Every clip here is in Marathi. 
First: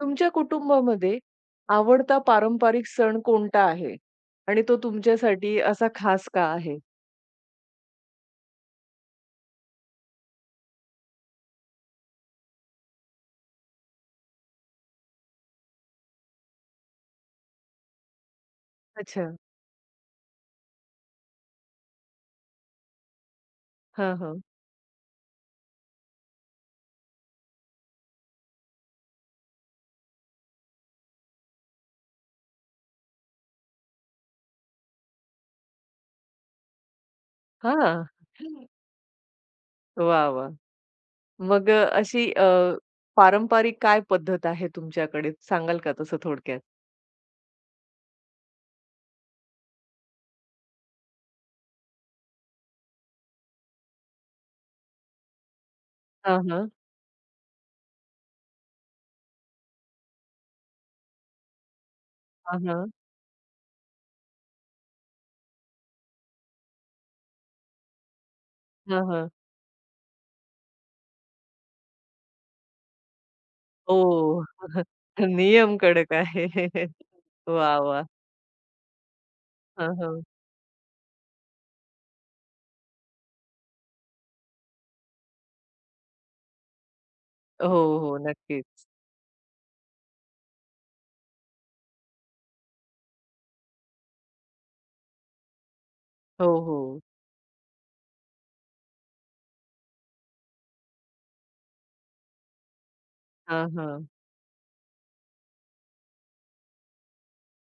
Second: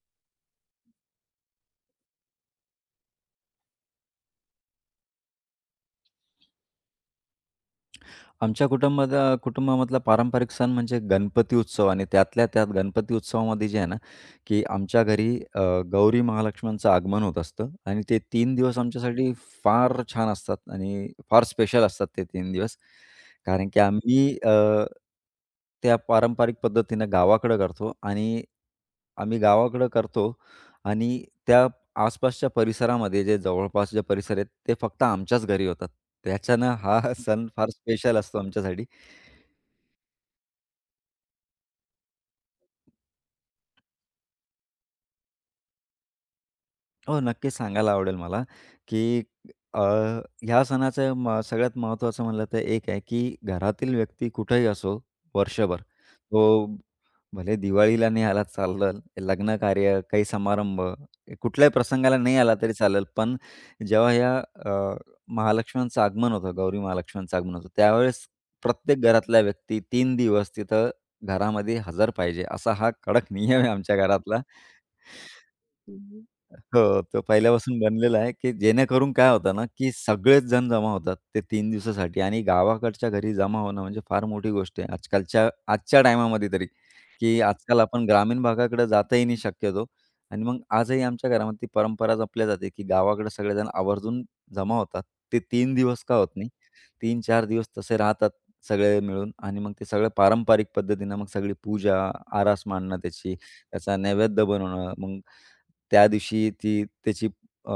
तुमच्या कुटुंबामध्ये आवडता पारंपरिक सण कोणता आहे? आणि तो तुमच्यासाठी असा खास का आहे? आमच्या कुटुंबामधला पारंपरिक सण म्हणजे गणपती उत्सव आणि त्यातल्या त्यात गणपती उत्सवामध्ये जे आहे ना, की आमच्या घरी अ, गौरी महालक्ष्म्यांचं आगमन होत असतं आणि ते 3 दिवस आमच्यासाठी अच्छा. फार छान असतात आणि फार स्पेशल असतात ते 3 दिवस. कारण की हां, आम्ही हां. त्या पारंपरिक पद्धतीनं गावाकडं करतो आणि आम्ही गावाकडं करतो त्या आसपासच्या परिसरामध्ये जे जवळपास जे परिसर आहेत, ते फक्त आमच्याच घरी होतात. त्याच्यानं हा सण फार हां. स्पेशल असतो आमच्यासाठी. वाह! वाह! मग अशी पारंपरिक काय पद्धत आहे तुमच्याकडे? सांगाल का तसं थोडक्यात? हो, नक्कीच सांगायला आवडेल मला, की अ, ह्या सणाचं सगळ्यात महत्त्वाचं म्हणलं तर एक आहे, की घरातील व्यक्ती कुठेही असो वर्षभर, हां, तो हां. भले दिवाळीला नाही आला चालेल, लग्न कार्य, काही समारंभ, कुठल्याही प्रसंगाला नाही आला हां, तरी हां. चालेल. पण जेव्हा ह्या अ, गौरी महालक्ष्म्यांचं आगमन होतं, त्यावेळेस प्रत्येक हां, हां. घरातला व्यक्ती 3 दिवस तिथं घरामध्ये हजर पाहिजे, असा हा कडक नियम आहे आमच्या घरातला. ओह! नियम कडक आहे. हो, तो वाह! पहिल्यापासून वाह! बनलेला आहे, की जेणेकरून काय होतं ना, की हां, हां. सगळेच जण जमा होतात ते 3 दिवसासाठी आणि गावाकडच्या घरी जमा होणं म्हणजे फार मोठी गोष्ट आहे आजच्या टायमामध्ये तरी, की आजकाल हो, आपण हो. ग्रामीण भागाकडे नक्कीच. जाताही नाही शक्यतो आणि मग आजही आमच्या घरामध्ये ती परंपरा जपल्या जाते, की गावाकडे सगळेजण आवर्जून जमा होतात. ते 3 दिवस का होत हो, नाही, हो. 3-4 दिवस तसे राहतात सगळे मिळून आणि मग ते सगळं पारंपरिक पद्धतीनं मग सगळी पूजा, आरास मांडणं त्याची, हां, त्याचा हां. नैवेद्य बनवणं, मग त्या दिवशी ती त्याची अ,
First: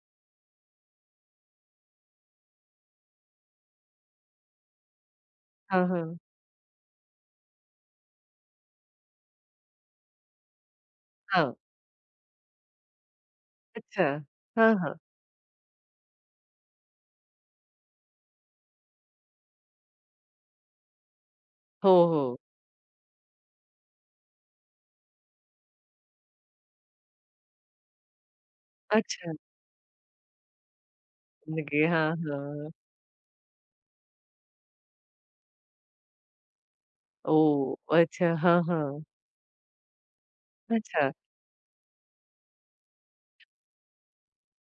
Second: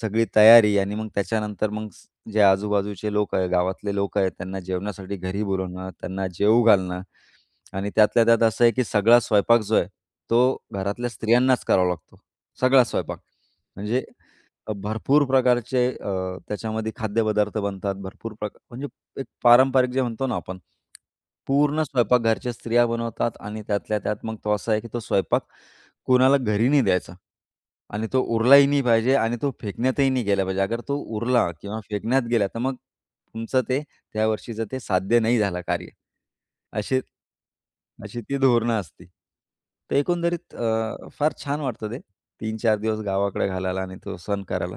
सगळी तयारी आणि मग त्याच्यानंतर मग जे आजूबाजूचे लोक आहे, गावातले लोक आहेत, त्यांना जेवणासाठी घरी हां, बोलवणं, हां. त्यांना जेवू घालणं आणि त्यातल्या त्यात असं आहे, की सगळा स्वयंपाक जो आहे, तो घरातल्या हां. स्त्रियांनाच करावा लागतो. सगळा स्वयंपाक. म्हणजे अच्छा. हां, हां. भरपूर प्रकारचे त्याच्यामध्ये खाद्यपदार्थ बनतात. भरपूर प्रकार म्हणजे एक पारंपरिक जे म्हणतो ना आपण, पूर्ण हो, स्वयंपाक हो. घरच्या स्त्रिया बनवतात आणि त्यातल्या त्यात मग तो असा आहे, की तो स्वयंपाक कोणाला घरी नाही द्यायचा आणि तो उरलाही नाही पाहिजे अच्छा. आणि तो फेकण्यातही नाही गेला पाहिजे. अगर तो उरला किंवा मुलगी. हां, फेकण्यात गेला, तर हां. मग तुमचं ते त्या वर्षीचं ते साध्य नाही झालं कार्य. अशी ओह! अशी अच्छा. ती हां, धोरणं हां. असते. तर एकंदरीत अच्छा. फार छान वाटतं ते. 3-4 दिवस गावाकडे घालायला आणि तो सण करायला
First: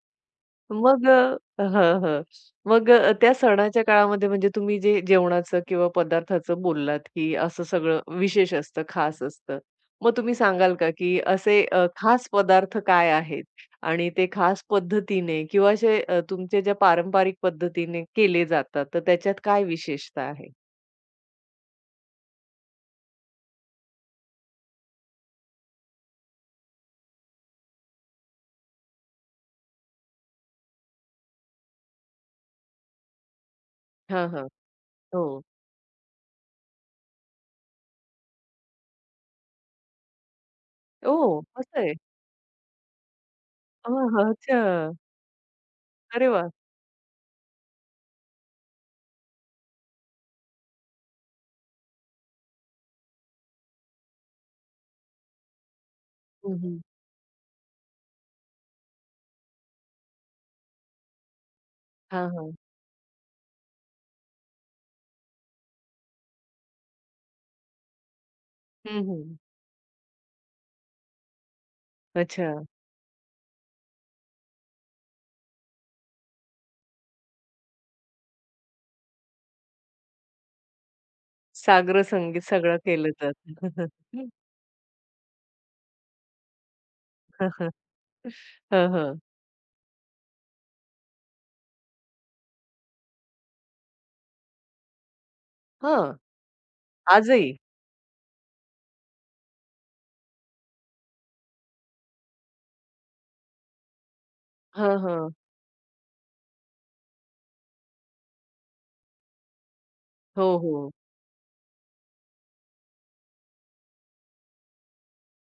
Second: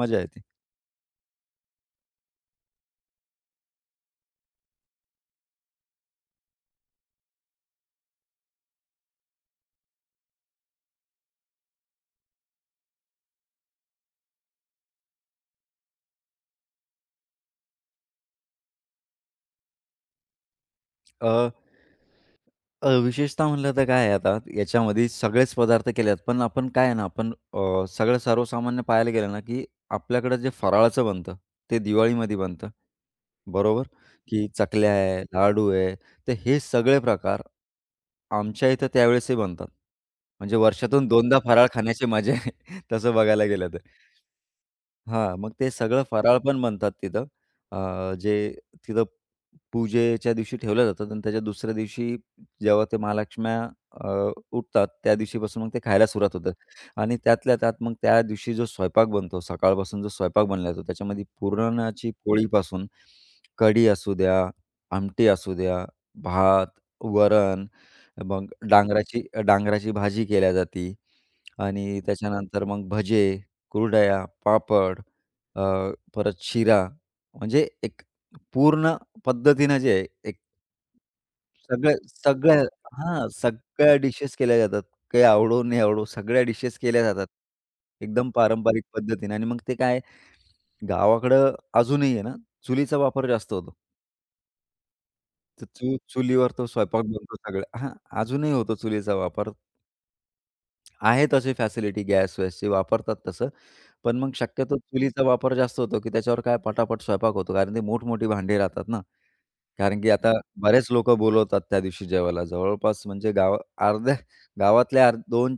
मजा येते. मग हां, हां. मग त्या सणाच्या काळामध्ये म्हणजे तुम्ही जे जेवणाचं किंवा पदार्थाचं बोललात, की असं सगळं विशेष असतं, खास असतं. मग तुम्ही सांगाल का, की असे खास पदार्थ काय आहेत? आणि ते खास पद्धतीने किंवा असे तुमच्या ज्या पारंपरिक पद्धतीने केले जातात, तर त्याच्यात काय विशेषता आहे? अ अ, विशेषतः म्हणलं तर काय आहे आता, याच्यामध्ये सगळेच पदार्थ केले आहेत. पण आपण काय आहे ना, आपण सगळं सर्वसामान्य पाहायला गेलं ना, की आपल्याकडं जे फराळाचं बनतं, ते दिवाळीमध्ये बनतं, बरोबर? हां, की हां. चकल्या आहे, हो. लाडू आहे, तर हे सगळे प्रकार आमच्या इथं त्यावेळेसही बनतात. म्हणजे वर्षातून 2दा ओह! फराळ असं आहे. खाण्याची मजा आहे, तसं बघायला गेलं तर. हां, हां. अच्छा. हां, मग ते सगळं अरे फराळ वाह! पण बनतात तिथं. जे तिथं पूजेच्या दिवशी ठेवलं जातात आणि त्याच्या दुसऱ्या दिवशी जेव्हा ते महालक्ष्म्या अ, उठतात, त्या दिवशीपासून मग ते खायला सुरुवात होतं हं, हं. आणि त्यातल्या त्यात मग त्या दिवशी जो स्वयंपाक बनतो, सकाळपासून जो स्वयंपाक बनला जातो, त्याच्यामध्ये पुरणाची हां, हां. पोळीपासून कढी असू द्या, आमटी असू द्या, भात, वरण, मग हं, डांगराची हं. डांगराची भाजी केल्या जाते आणि अच्छा. त्याच्यानंतर मग भजे. कुरडया, पापड, अ, परत शिरा म्हणजे एक पूर्ण पद्धतीनं जे आहे एक सगळ्या साग्र संगीत सगळ्या सगळं केलं हां, जातं. सगळ्या डिशेस केल्या जातात. काही आवडो, नाही आवडो सगळ्या डिशेस केल्या जातात. हं, एकदम पारंपरिक हं. पद्धतीने आणि मग ते काय गावाकडं अजूनही आहे ना, चुलीचा वापर जास्त होतो. तर हं. चुलीवर तो स्वयंपाक बनतो आजही. सगळ्या अजूनही होतो चुलीचा वापर. आहे तशी फॅसिलिटी गॅस-वॅसची वापरतात तसं. पण मग शक्यतो हं, चुलीचा हं. वापर जास्त होतो, की त्याच्यावर काय पटापट स्वयंपाक होतो. कारण ते मोठमोठी भांडी राहतात ना. कारण की आता हो, बरेच हो. लोकं बोलवतात त्या दिवशी जेवायला. जवळपास म्हणजे गाव अर्ध्या गावातल्या अर् 2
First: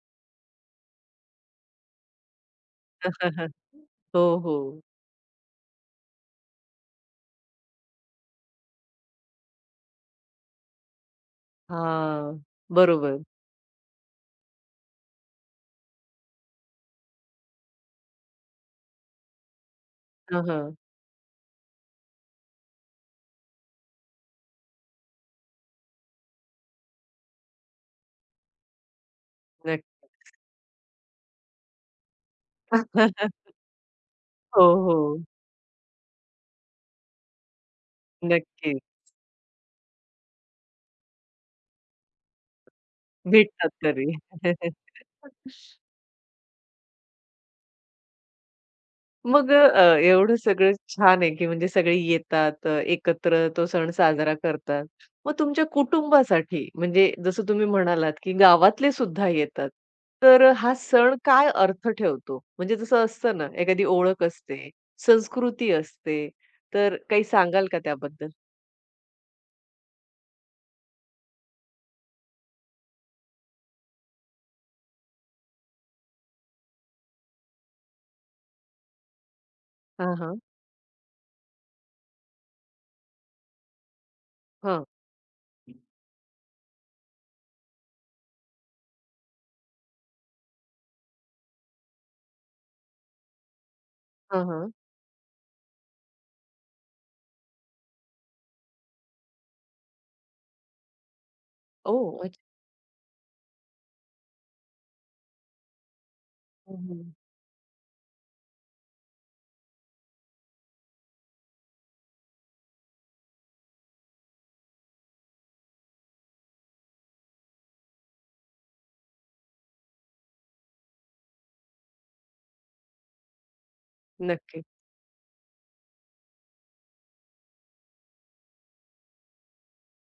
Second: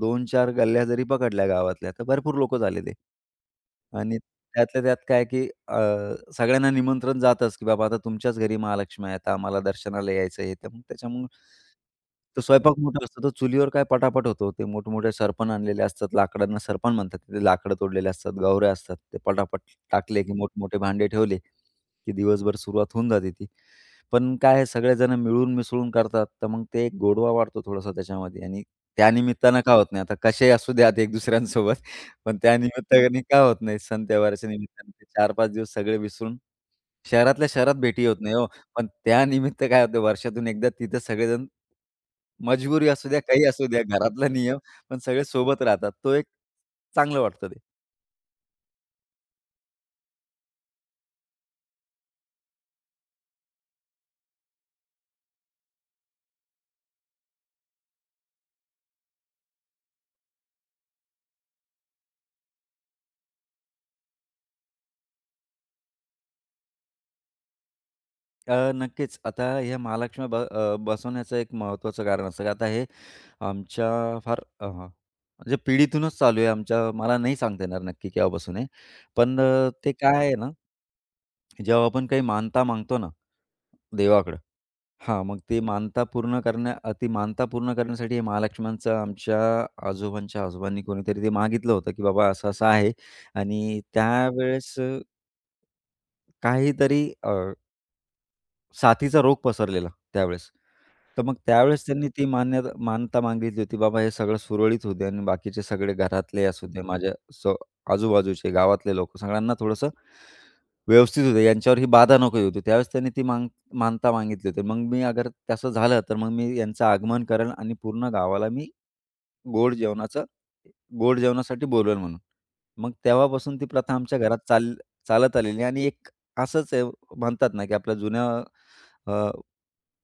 2-4 गल्ल्या जरी पकडल्या गावातल्या, तर भरपूर लोकं झाले ते. आणि हो, हो. त्यातल्या त्यात काय, की अ, सगळ्यांना निमंत्रण जातच, की बाबा आता तुमच्याच घरी महालक्ष्मी आहे, आता आम्हाला दर्शनाला यायचं आहे. तर मग त्याच्यामुळं तो हां. स्वयंपाक मोठा असतो, बरोबर. तर चुलीवर काय पटापट होतो. ते मोठमोठे सरपण आणलेले असतात. लाकडांना सरपण म्हणतात. ते लाकडं तोडलेले असतात, गावऱ्या असतात. ते पटापट टाकले, की हं, हं. मोठमोठे भांडे ठेवले, की दिवसभर सुरुवात होऊन जाते ती. पण काय आहे सगळेजण मिळून मिसळून करतात, तर मग ते एक गोडवा वाढतो थोडासा त्याच्यामध्ये आणि त्यानिमित्तानं का होत नाही. नक्की. आता कसेही असू द्यात एक दुसऱ्यांसोबत, पण त्या निमित्ताने का होत नाही. सण त्योहाराच्या हो, निमित्ताने ते हो. 4-5 दिवस सगळे विसरून शहरातल्या शहरात भेटी होत नाही हो. नक्की. पण त्यानिमित्त काय होतं वर्षातून एकदा तिथं सगळेजण मजबुरी असू द्या, काही असू भेटतात द्या, तरी. घरातला नियम, पण सगळे सोबत राहतात. तो एक चांगलं वाटतं ते. मग एवढं सगळं छान आहे, की म्हणजे सगळे येतात, एकत्र तो सण साजरा करतात. मग तुमच्या कुटुंबासाठी म्हणजे जसं तुम्ही म्हणालात, की गावातले सुद्धा येतात. तर हा सण काय अर्थ ठेवतो? म्हणजे जसं असतं ना, एखादी ओळख असते, संस्कृती असते, तर काही सांगाल का त्याबद्दल? नक्कीच आता ह्या महालक्ष्मी बसवण्याचं एक महत्त्वाचं कारण असतं. आता हे आमच्या फार म्हणजे पिढीतूनच चालू आहे आमच्या. मला नाही सांगता येणार नक्की केव्हापासून आहे. पण ते हां, काय आहे हां. ना, जेव्हा आपण काही मानता मागतो ना देवाकडं हां. हां, मग ते मानता पूर्ण ती मानता पूर्ण करण्यासाठी हे महालक्ष्म्यांचं आमच्या आजोबांच्या आजोबांनी कोणीतरी ते मागितलं होतं, की बाबा असं-असं आहे आणि हां, हां. त्यावेळेस काहीतरी साथीचा रोग पसरलेला त्यावेळेस. तर मग त्यावेळेस त्यांनी ओह! ती अच्छा. मान्यता मान्यता मागितली होती, बाबा हे सगळं सुरळीत होऊ दे आणि बाकीचे सगळे घरातले असू हं, दे, हं. माझ्या स आजूबाजूचे गावातले लोकं सगळ्यांना थोडंसं व्यवस्थित होऊ दे, यांच्यावर ही बाधा नको येऊ दे. त्यावेळेस त्यांनी ती मान्यता मागितली होती. मग अगर तसं झालं, तर मग मी यांचं आगमन करेल आणि पूर्ण गावाला मी गोड जेवणाचं गोड जेवणासाठी बोलवेल म्हणून. मग तेव्हापासून ती प्रथा आमच्या घरात नक्की. चालत आलेली आणि एक असंच आहे म्हणतात ना, की आपल्या जुन्या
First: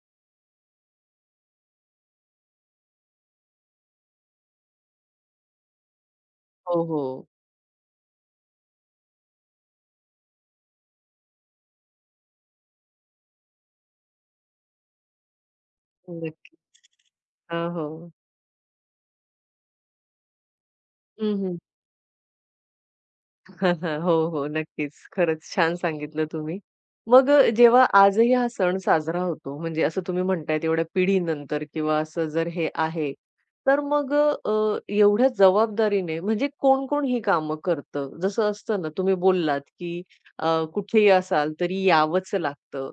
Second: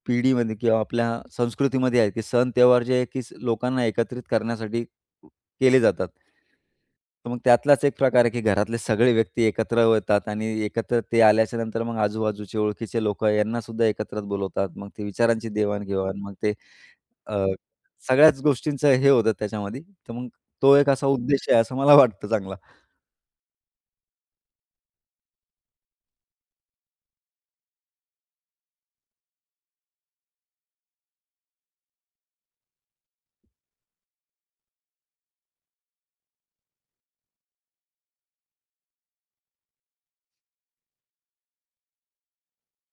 पिढीमध्ये किंवा आपल्या संस्कृतीमध्ये आहे, की सण त्योहार जे आहे, की लोकांना एकत्रित करण्यासाठी केले जातात. हो, हो. तर मग त्यातलाच एक प्रकार आहे, की घरातले सगळे व्यक्ती एकत्र येतात आणि एकत्र ते आल्याच्या नंतर मग आजूबाजूचे ओळखीचे लोकं यांना सुद्धा एकत्र बोलवतात. मग ते विचारांची देवाण-घेवाण, मग ते नक्की. अ, हां, हो. सगळ्याच गोष्टींचं हे होतं त्याच्यामध्ये. तर मग तो एक असा उद्देश हं, आहे, असं मला वाटतं चांगला. हां, हां. हो, हो. नक्कीच. खरंच छान सांगितलं तुम्ही. मग जेव्हा आजही हा सण साजरा होतो, म्हणजे असं तुम्ही म्हणताय एवढ्या पिढीनंतर किंवा असं जर हे आहे, तर मग अ, अ, एवढ्या जबाबदारीने म्हणजे कोण-कोण ही कामं करतं? जसं असतं ना, तुम्ही बोललात की अ, कुठेही असाल तरी यावंच लागतं.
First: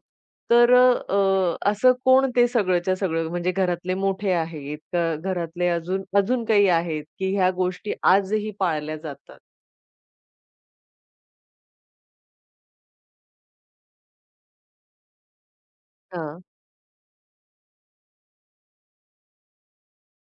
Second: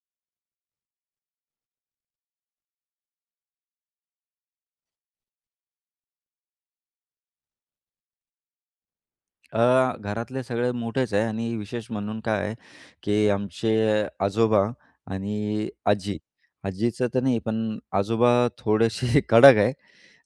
तर असं कोण ते सगळंच्या सगळं म्हणजे घरातले मोठे आहेत का घरातले अजून अजून काही आहेत की ह्या गोष्टी आजही पाळल्या जातात? घरातले सगळे मोठेच आहे आणि विशेष म्हणून काय आहे, की आमचे आजोबा आणि आजी. हां. आजीचं तर नाही, पण आजोबा थोडेसे कडक आहे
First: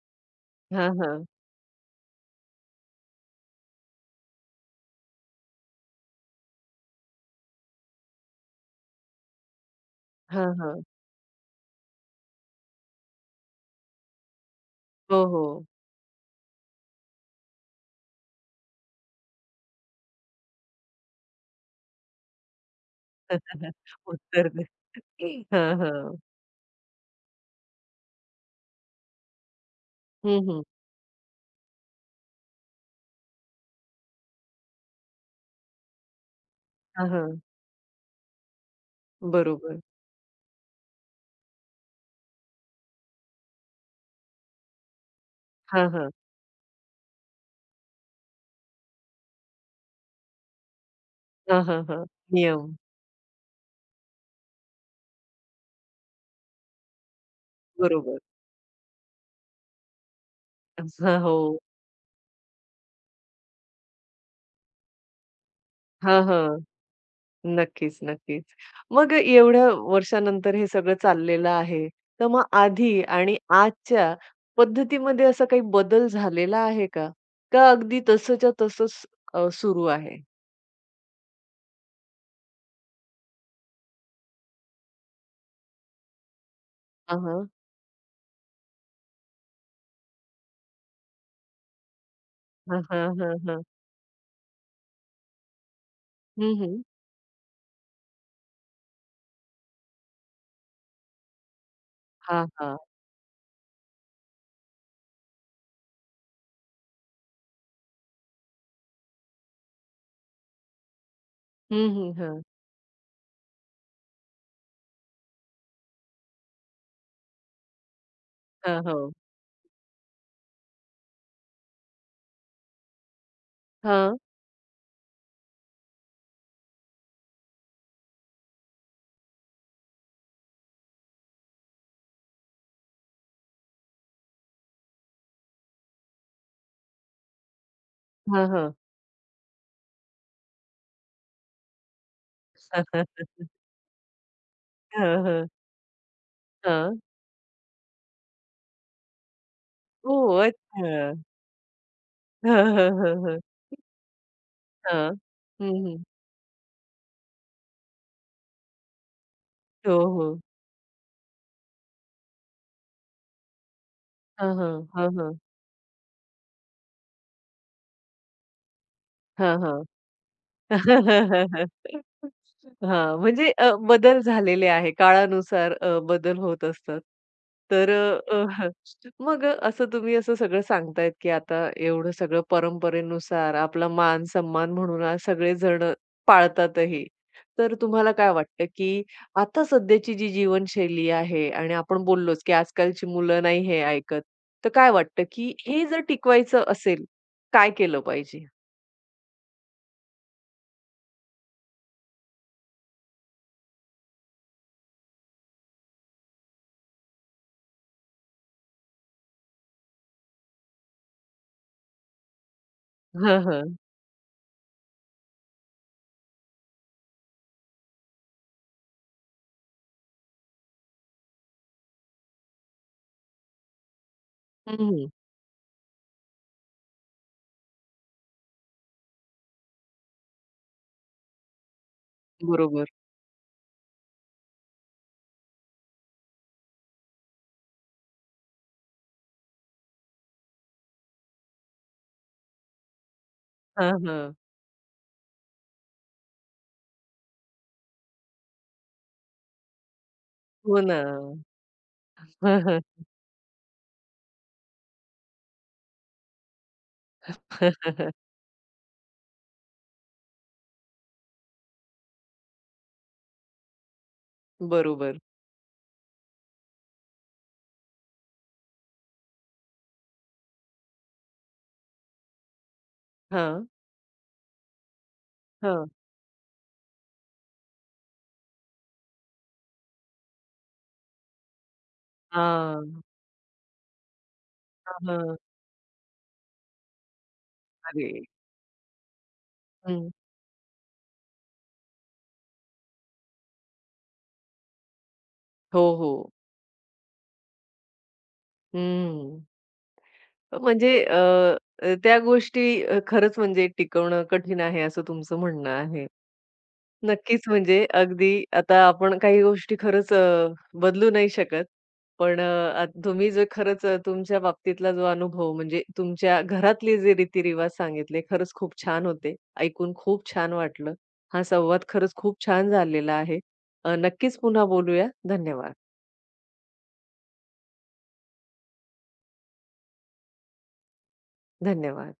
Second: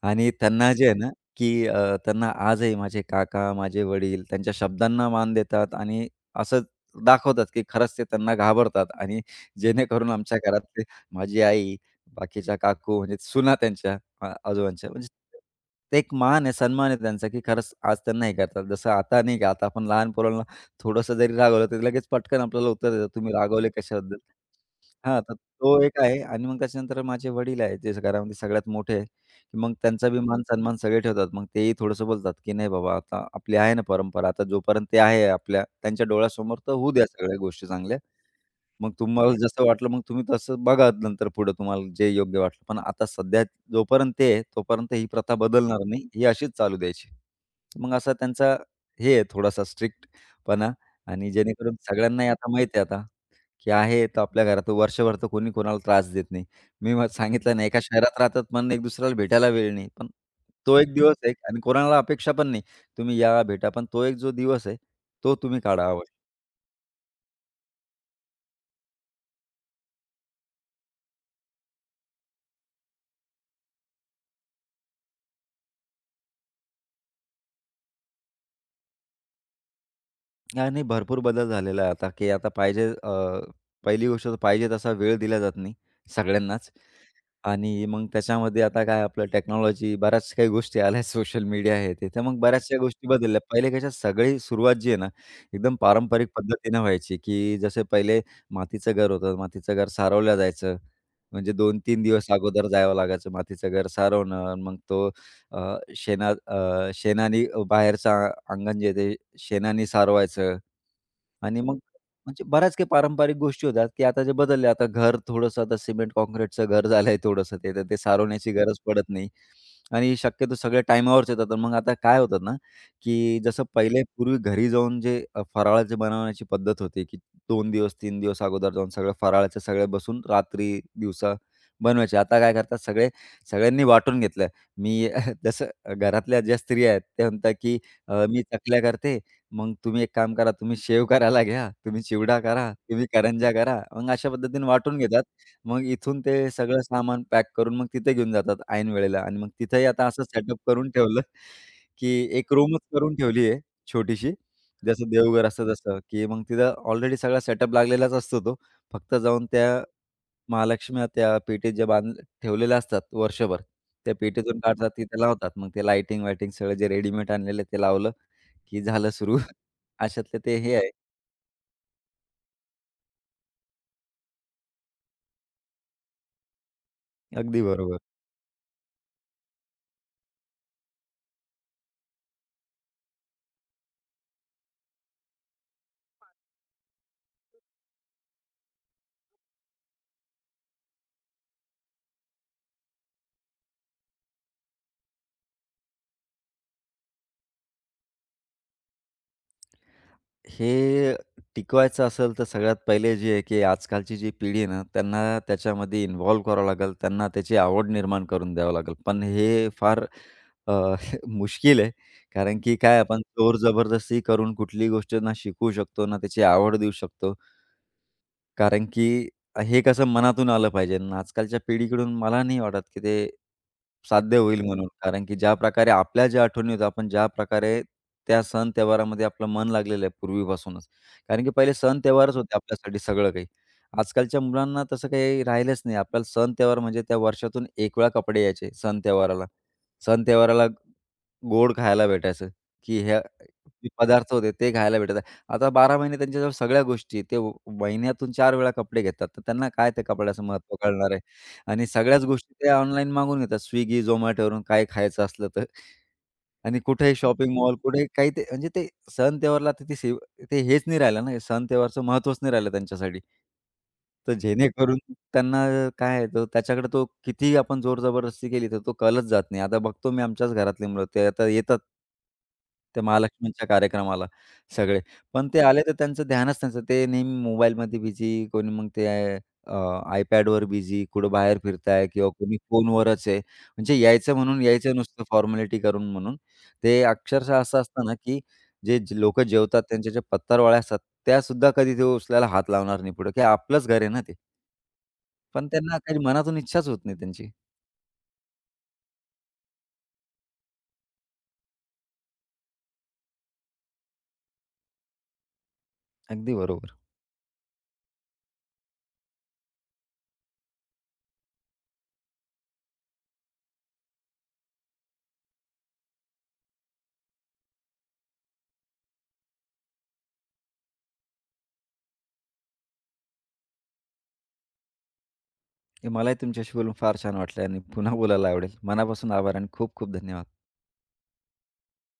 आणि त्यांना जे हां, आहे ना, हां. की त्यांना आजही माझे काका, माझे वडील त्यांच्या शब्दांना मान देतात आणि असं दाखवतात, की खरंच ते त्यांना घाबरतात आणि जेणेकरून आमच्या हां, घरातले हां. माझी आई, बाकीच्या काकू म्हणजे सुना त्यांच्या आजोबांच्या म्हणजे हो, हो. ते एक मान आहे, सन्मान आहे त्यांचा, की खरंच आज त्यांना हे करतात. जसं आता नाही का, आता आपण लहान पोरांना थोडंसं जरी रागावलं, तर लगेच पटकन आपल्याला उत्तर देतात, "तुम्ही रागावले कशाबद्दल?" उत्तर दे. हां, तर हां, तो एक हां. आहे आणि मग त्याच्यानंतर माझे वडील आहेत, जे घरामध्ये सगळ्यात मोठे आहे, की मग त्यांचा बी हं, मान हं. सन्मान सगळे ठेवतात. मग तेही थोडंसं बोलतात, की "नाही बाबा, आता आपली आहे ना परंपरा, आता जोपर्यंत ते आहे आपल्या त्यांच्या डोळ्यासमोर, तर होऊ द्या हां, सगळ्या हां. गोष्टी चांगल्या." मग तुम्हाला जसं बरोबर. वाटलं मग तुम्ही तसं बघा नंतर पुढे तुम्हाला जे योग्य वाटलं. पण आता सध्या जोपर्यंत ते आहे, तोपर्यंत ही प्रथा बदलणार हां, नाही. हां. ही अशीच चालू द्यायची. मग असा त्यांचा हे आहे थोडासा स्ट्रिक्टपणा आणि हां, जेणेकरून हां, हां. सगळ्यांनाही आता नियम. माहिती आहे आता, की आहे तर आपल्या घरात वर्षभर तर कोणी कोणाला त्रास देत नाही. मी मग सांगितलं ना एका शहरात बरोबर. राहतात म्हणून एक दुसऱ्याला भेटायला वेळ नाही. पण तो एक दिवस हां, आहे आणि हो. कोणाला अपेक्षा पण नाही. तुम्ही या भेटा पण तो एक जो दिवस आहे, तो तुम्ही काढा हां, हां. नक्कीच, नक्कीच. मग एवढ्या वर्षानंतर हे सगळं चाललेलं आहे. तर मग आधी आणि आजच्या पद्धतीमध्ये असा काही बदल झालेला आहे का? का अगदी तसंच्या तसंच सुरू आहे? नाही, नाही. भरपूर बदल झालेला आहे आता, की आता पाहिजे पहिली गोष्ट तर पाहिजे तसा वेळ दिला जात नाही सगळ्यांनाच. हां, हां. आणि मग त्याच्यामध्ये आता काय आपलं टेक्नॉलॉजी बऱ्याच काही गोष्टी आल्या, सोशल मीडिया आहे ते. तर मग बऱ्याचशा हां, हां, गोष्टी हां, बदलल्या. हां. पहिले कशा सगळी सुरुवात जी आहे ना, एकदम पारंपरिक हं, पद्धतीनं हं. व्हायची, की जसे पहिले मातीचं घर होतं, मातीचं घर सारवलं जायचं. म्हणजे 2-3 दिवस हां, अगोदर हां. जावं लागायचं मातीचं घर सारवणं. मग तो अ, शेणानी बाहेरचं अंगण जे आहे ते शेणानी सारवायचं आणि मग हं, हं. हां. म्हणजे बऱ्याच काही पारंपरिक गोष्टी होत्या, की आता जे बदलले. आता घर थोडंसं आता सिमेंट काँक्रीटचं घर झालंय थोडंसं ते, तर ते सारवण्याची गरज हां, पडत हो. नाही आणि शक्यतो सगळ्या टाईमावरच येतात. तर मग आता काय होतात ना, की जसं पहिले हां. पूर्वी घरी जाऊन जे फराळाची बनवण्याची पद्धत होती, की 2 दिवस, 3 दिवस अगोदर जाऊन सगळं फराळाचं सगळं बसून रात्री, दिवसा बनवायचे. आता काय करतात सगळे सगळ्यांनी वाटून घेतलं. मी जसं घरातल्या ज्या स्त्रिया आहेत, त्या म्हणतात, की "मी हां, हां. चकल्या करते, मग तुम्ही एक काम करा, तुम्ही शेव करायला घ्या, तुम्ही चिवडा करा, तुम्ही करंज्या करा. मग अशा पद्धतीने वाटून हां, घेतात. हां. मग इथून ते सगळं हां. सामान पॅक करून मग तिथे घेऊन जातात ऐन वेळेला आणि मग तिथेही आता असं ओह! सेटअप करून अच्छा. ठेवलं, की एक हं, रूमच हं, करून हं, हं. ठेवली आहे छोटीशी. जसं हां. देवघर असतं हं, तसं, हं. की मग तिथं ऑलरेडी सगळा सेटअप लागलेलाच असतो तो. फक्त जाऊन त्या हो, हो. महालक्ष्म्या त्या पेटीत ज्या बांध ठेवलेल्या असतात वर्षभर, त्या हां, पेटीतून हां. काढतात, हां, तिथे हां. लावतात. मग ते लाइटिंग-वायटिंग सगळं जे रेडीमेड आणलेलं आहे ते लावलं. की झालं सुरू. हां, हां. अशातलं ते हे आहे. हां, म्हणजे बदल झालेले आहे. काळानुसार बदल होत असतात. अगदी तर बरोबर. अ, अ, मग असं तुम्ही असं सगळं सांगतायत, की आता एवढं सगळं परंपरेनुसार आपला मान-सन्मान म्हणून आज सगळेजण पाळतातही. तर तुम्हाला काय वाटतं, की आता सध्याची जी जीवनशैली आहे आणि आपण बोललोच, की आजकालची मुलं नाही हे ऐकत. तर काय वाटतं, की हे जर टिकवायचं असेल, काय केलं पाहिजे? हे टिकवायचं असेल तर सगळ्यात पहिले जे आहे, की आजकालची जी पिढी आहे ना, त्यांना त्याच्यामध्ये इन्व्हॉल्व करावं लागेल. त्यांना त्याची आवड निर्माण करून द्यावं लागेल. पण हे फार अ, मुश्किल आहे. कारण की काय आपण हं, हं. जोर-जबरदस्ती करून कुठलीही गोष्ट ना शिकवू शकतो, ना त्याची आवड देऊ शकतो. कारण की हे कसं मनातून आलं पाहिजे आणि आजकालच्या पिढीकडून मला नाही वाटत की ते साध्य होईल म्हणून. हं, कारण की ज्या प्रकारे आपल्या ज्या आठवणी होत्या, आपण ज्या प्रकारे त्या सण त्योहारामध्ये आपलं मन लागलेलं आहे पूर्वीपासूनच. कारण की पहिले सण त्योहारच होते बरोबर. आपल्यासाठी सगळं काही. आजकालच्या मुलांना तसं काही राहिलंच नाही. आपल्याला सण त्योहार म्हणजे त्या वर्षातून एक वेळा कपडे यायचे सण त्योहाराला. सण त्योहाराला गोड खायला भेटायचं, की ह्या जे हां, पदार्थ हां. होते ते खायला भेटत आता 12 महिने त्यांच्याजवळ सगळ्या गोष्टी ते महिन्यातून 4 वेळा कपडे घेतात. तर त्यांना काय त्या कपड्याचं महत्त्व हो ना. कळणार आहे? आणि सगळ्याच गोष्टी ते ऑनलाईन मागवून घेतात Swiggy, Zomatoवरून काय खायचं असलं तर. आणि कुठेही शॉपिंग हं, मॉल, कुठेही हं. काही ते म्हणजे ते सण-त्योहारला तर ते ते हेच नाही राहिलं ना, सण-त्योहारचं महत्त्वच नाही राहिलं त्यांच्यासाठी. तर जेणेकरून बरोबर. त्यांना काय आहे, तो त्याच्याकडे तो कितीही आपण जोर जबरदस्ती केली, तर तो कलच जात नाही. आता बघतो मी आमच्याच घरातली मुलं, ते आता येतात त्या हां, महालक्ष्मीच्या कार्यक्रमाला सगळे. पण ते आले हां. तर त्यांचं ध्यानच त्यांचं ते नेहमी मोबाईलमध्ये बिझी, कोणी मग ते अ, iPadवर बिझी, कुठं बाहेर फिरताय किंवा कोणी हां, फोनवरच आहे. म्हणजे यायचं म्हणून यायचं हां, नुसतं हां. फॉर्मॅलिटी करून म्हणून. ते अक्षरशः असं असतं ना, अरे! की जे लोकं जेवतात हं. त्यांच्या ज्या पत्तारवळ्या असतात, त्यासुद्धा कधी ते उचलायला हात लावणार नाही पुढं, की आपलंच घर आहे ना ते. पण हो, त्यांना काही हो. मनातून इच्छाच होत नाही त्यांची. हं. म्हणजे अ, अ, त्या गोष्टी खरंच म्हणजे टिकवणं कठीण आहे असं तुमचं म्हणणं आहे. अगदी बरोबर. नक्कीच, म्हणजे अगदी आता आपण काही गोष्टी खरंच बदलू नाही शकत. पण अ, आ तुम्ही जो खरंच तुमच्या बाबतीतला जो अनुभव म्हणजे तुमच्या घरातले जे रीतिरिवाज सांगितले खरंच खूप छान होते. ऐकून खूप छान वाटलं. हा संवाद खरंच खूप छान झालेला आहे. नक्कीच पुन्हा बोलूया. धन्यवाद. हे मलाही तुमच्याशी बोलून फार छान वाटलं आणि पुन्हा बोलायला आवडेल. मनापासून आभार आणि खूप खूप धन्यवाद. धन्यवाद.